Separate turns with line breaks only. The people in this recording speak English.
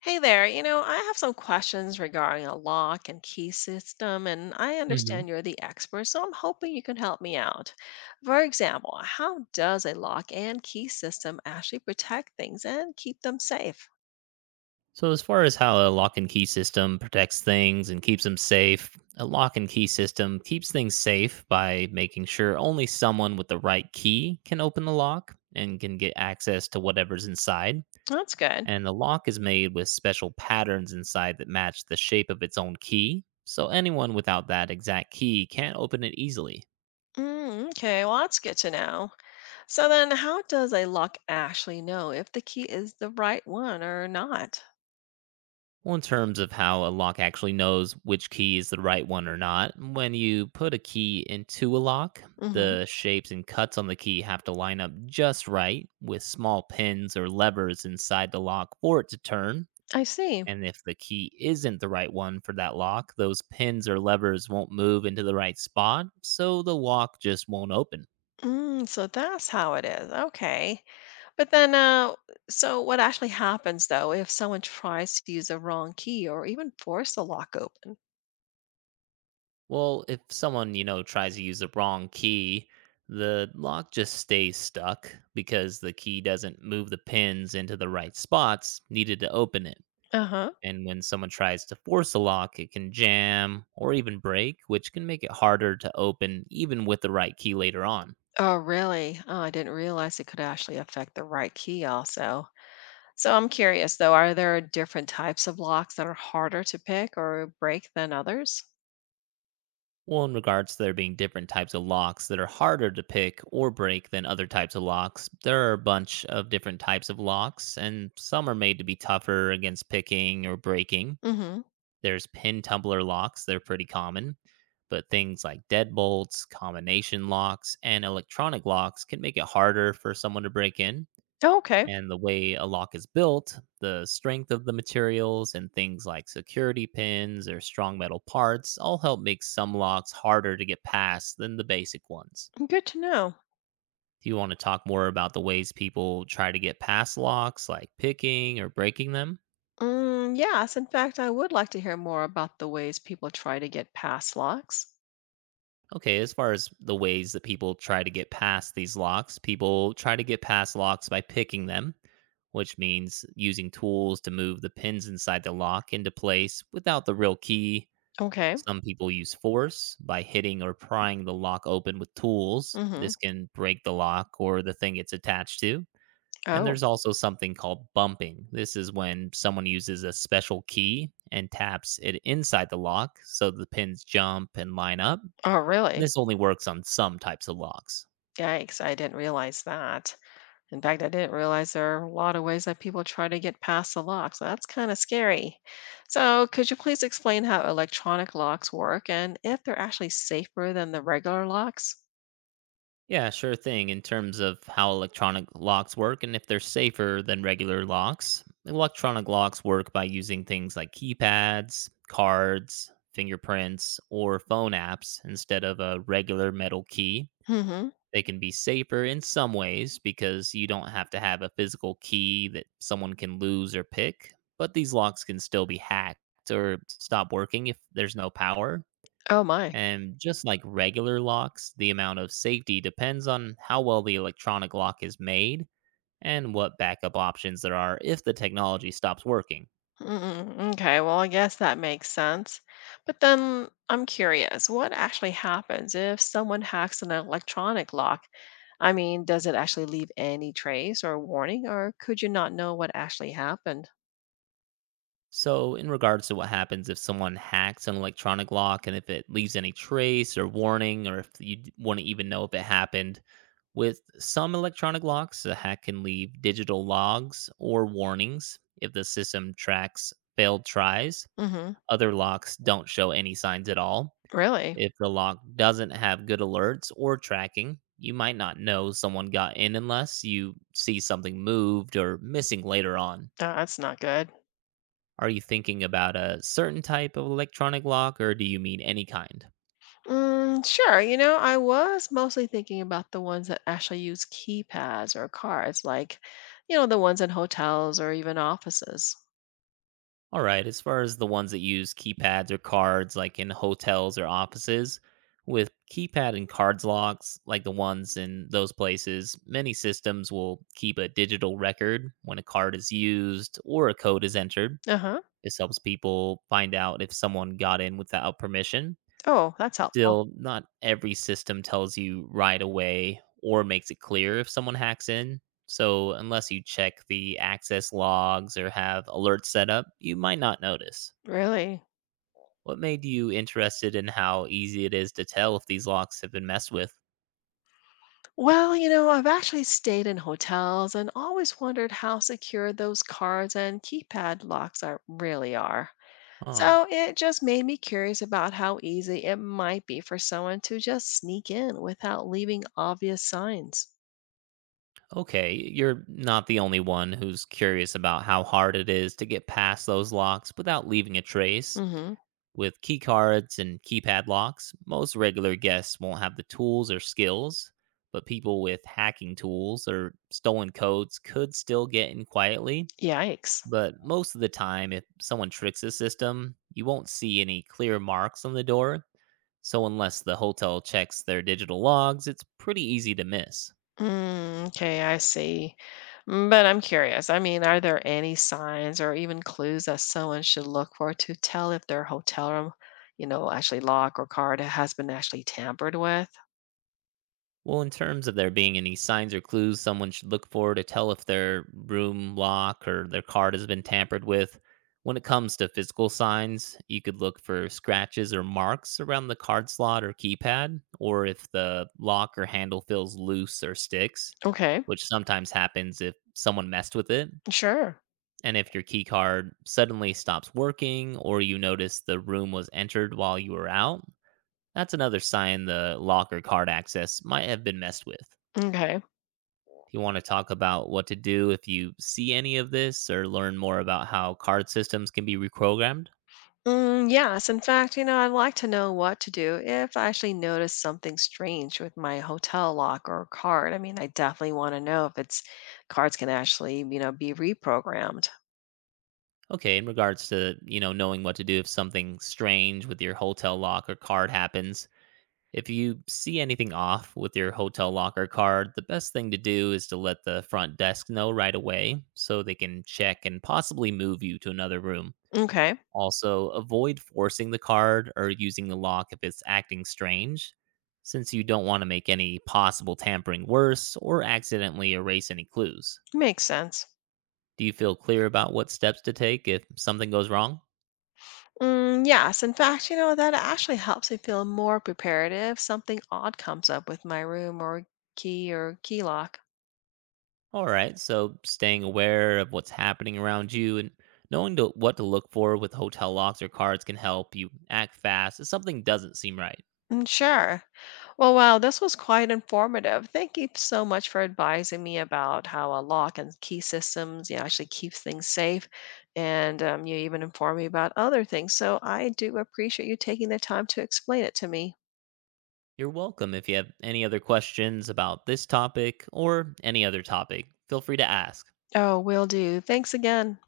Hey there, I have some questions regarding a lock and key system, and I
Mhm.
understand you're the expert, so I'm hoping you can help me out. For example, how does a lock and key system actually protect things and keep them safe?
So as far as how a lock and key system protects things and keeps them safe, a lock and key system keeps things safe by making sure only someone with the right key can open the lock and can get access to whatever's inside.
That's good.
And the lock is made with special patterns inside that match the shape of its own key. So anyone without that exact key can't open it easily.
Mm, okay, well, that's good to know. So then, how does a lock actually know if the key is the right one or not?
Well, in terms of how a lock actually knows which key is the right one or not, when you put a key into a lock,
Hmm.
the shapes and cuts on the key have to line up just right with small pins or levers inside the lock for it to turn.
I see.
And if the key isn't the right one for that lock, those pins or levers won't move into the right spot, so the lock just won't open.
Mm, so that's how it is. Okay. But then, so what actually happens though if someone tries to use a wrong key or even force the lock open?
Well, if someone, you know, tries to use the wrong key, the lock just stays stuck because the key doesn't move the pins into the right spots needed to open it.
Uh huh.
And when someone tries to force a lock, it can jam or even break, which can make it harder to open even with the right key later on.
Oh, really? Oh, I didn't realize it could actually affect the right key also. So I'm curious though, are there different types of locks that are harder to pick or break than others?
Well, in regards to there being different types of locks that are harder to pick or break than other types of locks, there are a bunch of different types of locks, and some are made to be tougher against picking or breaking.
Hmm.
There's pin tumbler locks, they're pretty common, but things like deadbolts, combination locks, and electronic locks can make it harder for someone to break in.
Oh, okay.
And the way a lock is built, the strength of the materials, and things like security pins or strong metal parts all help make some locks harder to get past than the basic ones.
Good to know.
Do you want to talk more about the ways people try to get past locks, like picking or breaking them?
Mm, yes, in fact, I would like to hear more about the ways people try to get past locks.
Okay, as far as the ways that people try to get past these locks, people try to get past locks by picking them, which means using tools to move the pins inside the lock into place without the real key.
Okay.
Some people use force by hitting or prying the lock open with tools.
Hmm.
This can break the lock or the thing it's attached to. And
Oh,
there's also something called bumping. This is when someone uses a special key and taps it inside the lock so the pins jump and line up.
oh, really?
This only works on some types of locks.
Yikes, I didn't realize that. In fact, I didn't realize there are a lot of ways that people try to get past the lock, so that's kind of scary. So, could you please explain how electronic locks work and if they're actually safer than the regular locks?
Yeah, sure thing. In terms of how electronic locks work and if they're safer than regular locks, electronic locks work by using things like keypads, cards, fingerprints, or phone apps instead of a regular metal key.
Hmm.
They can be safer in some ways because you don't have to have a physical key that someone can lose or pick, but these locks can still be hacked or stop working if there's no power.
Oh my.
And just like regular locks, the amount of safety depends on how well the electronic lock is made and what backup options there are if the technology stops working.
Mm-mm. Okay, well, I guess that makes sense. But then I'm curious, what actually happens if someone hacks an electronic lock? I mean, does it actually leave any trace or warning, or could you not know what actually happened?
So, in regards to what happens if someone hacks an electronic lock and if it leaves any trace or warning, or if you want to even know if it happened, with some electronic locks, a hack can leave digital logs or warnings if the system tracks failed tries.
Hmm.
Other locks don't show any signs at all.
Really?
If the lock doesn't have good alerts or tracking, you might not know someone got in unless you see something moved or missing later on.
That's not good.
Are you thinking about a certain type of electronic lock or do you mean any kind?
Mm, sure. I was mostly thinking about the ones that actually use keypads or cards, like, the ones in hotels or even offices.
All right, as far as the ones that use keypads or cards, like in hotels or offices, with keypad and cards locks, like the ones in those places, many systems will keep a digital record when a card is used or a code is entered.
Uh huh.
This helps people find out if someone got in without permission.
Oh, that's helpful.
Still, not every system tells you right away or makes it clear if someone hacks in. So, unless you check the access logs or have alerts set up, you might not notice.
Really?
What made you interested in how easy it is to tell if these locks have been messed with?
Well, I've actually stayed in hotels and always wondered how secure those cards and keypad locks are really are.
Huh.
So it just made me curious about how easy it might be for someone to just sneak in without leaving obvious signs.
Okay, you're not the only one who's curious about how hard it is to get past those locks without leaving a trace.
Mm-hmm.
With key cards and keypad locks, most regular guests won't have the tools or skills, but people with hacking tools or stolen codes could still get in quietly.
Yikes.
But most of the time, if someone tricks the system, you won't see any clear marks on the door. So, unless the hotel checks their digital logs, it's pretty easy to miss.
Mm, okay, I see. Mm, but I'm curious. I mean, are there any signs or even clues that someone should look for to tell if their hotel room, actually lock or card has been actually tampered with?
Well, in terms of there being any signs or clues someone should look for to tell if their room lock or their card has been tampered with, when it comes to physical signs, you could look for scratches or marks around the card slot or keypad, or if the lock or handle feels loose or sticks,
Okay,
which sometimes happens if someone messed with it.
sure.
And if your key card suddenly stops working, or you notice the room was entered while you were out, that's another sign the lock or card access might have been messed with.
Okay.
Do you want to talk about what to do if you see any of this or learn more about how card systems can be reprogrammed?
Mm, yes, in fact, I'd like to know what to do if I actually notice something strange with my hotel lock or card. I mean, I definitely want to know if its cards can actually, be reprogrammed.
Okay, in regards to, you know, knowing what to do if something strange with your hotel lock or card happens, if you see anything off with your hotel lock or card, the best thing to do is to let the front desk know right away so they can check and possibly move you to another room.
Okay,
Also, avoid forcing the card or using the lock if it's acting strange, since you don't want to make any possible tampering worse or accidentally erase any clues.
makes sense.
Do you feel clear about what steps to take if something goes wrong?
Mm, yes, in fact, that actually helps me feel more prepared if something odd comes up with my room or key lock.
All right, so staying aware of what's happening around you and what to look for with hotel locks or cards can help you act fast if something doesn't seem right.
Mm, sure. Well, wow, this was quite informative. Thank you so much for advising me about how a lock and key systems, actually keeps things safe. And you even informed me about other things. So I do appreciate you taking the time to explain it to me.
You're welcome if you have any other questions about this topic or any other topic. Feel free to ask.
Oh, will do. Thanks again.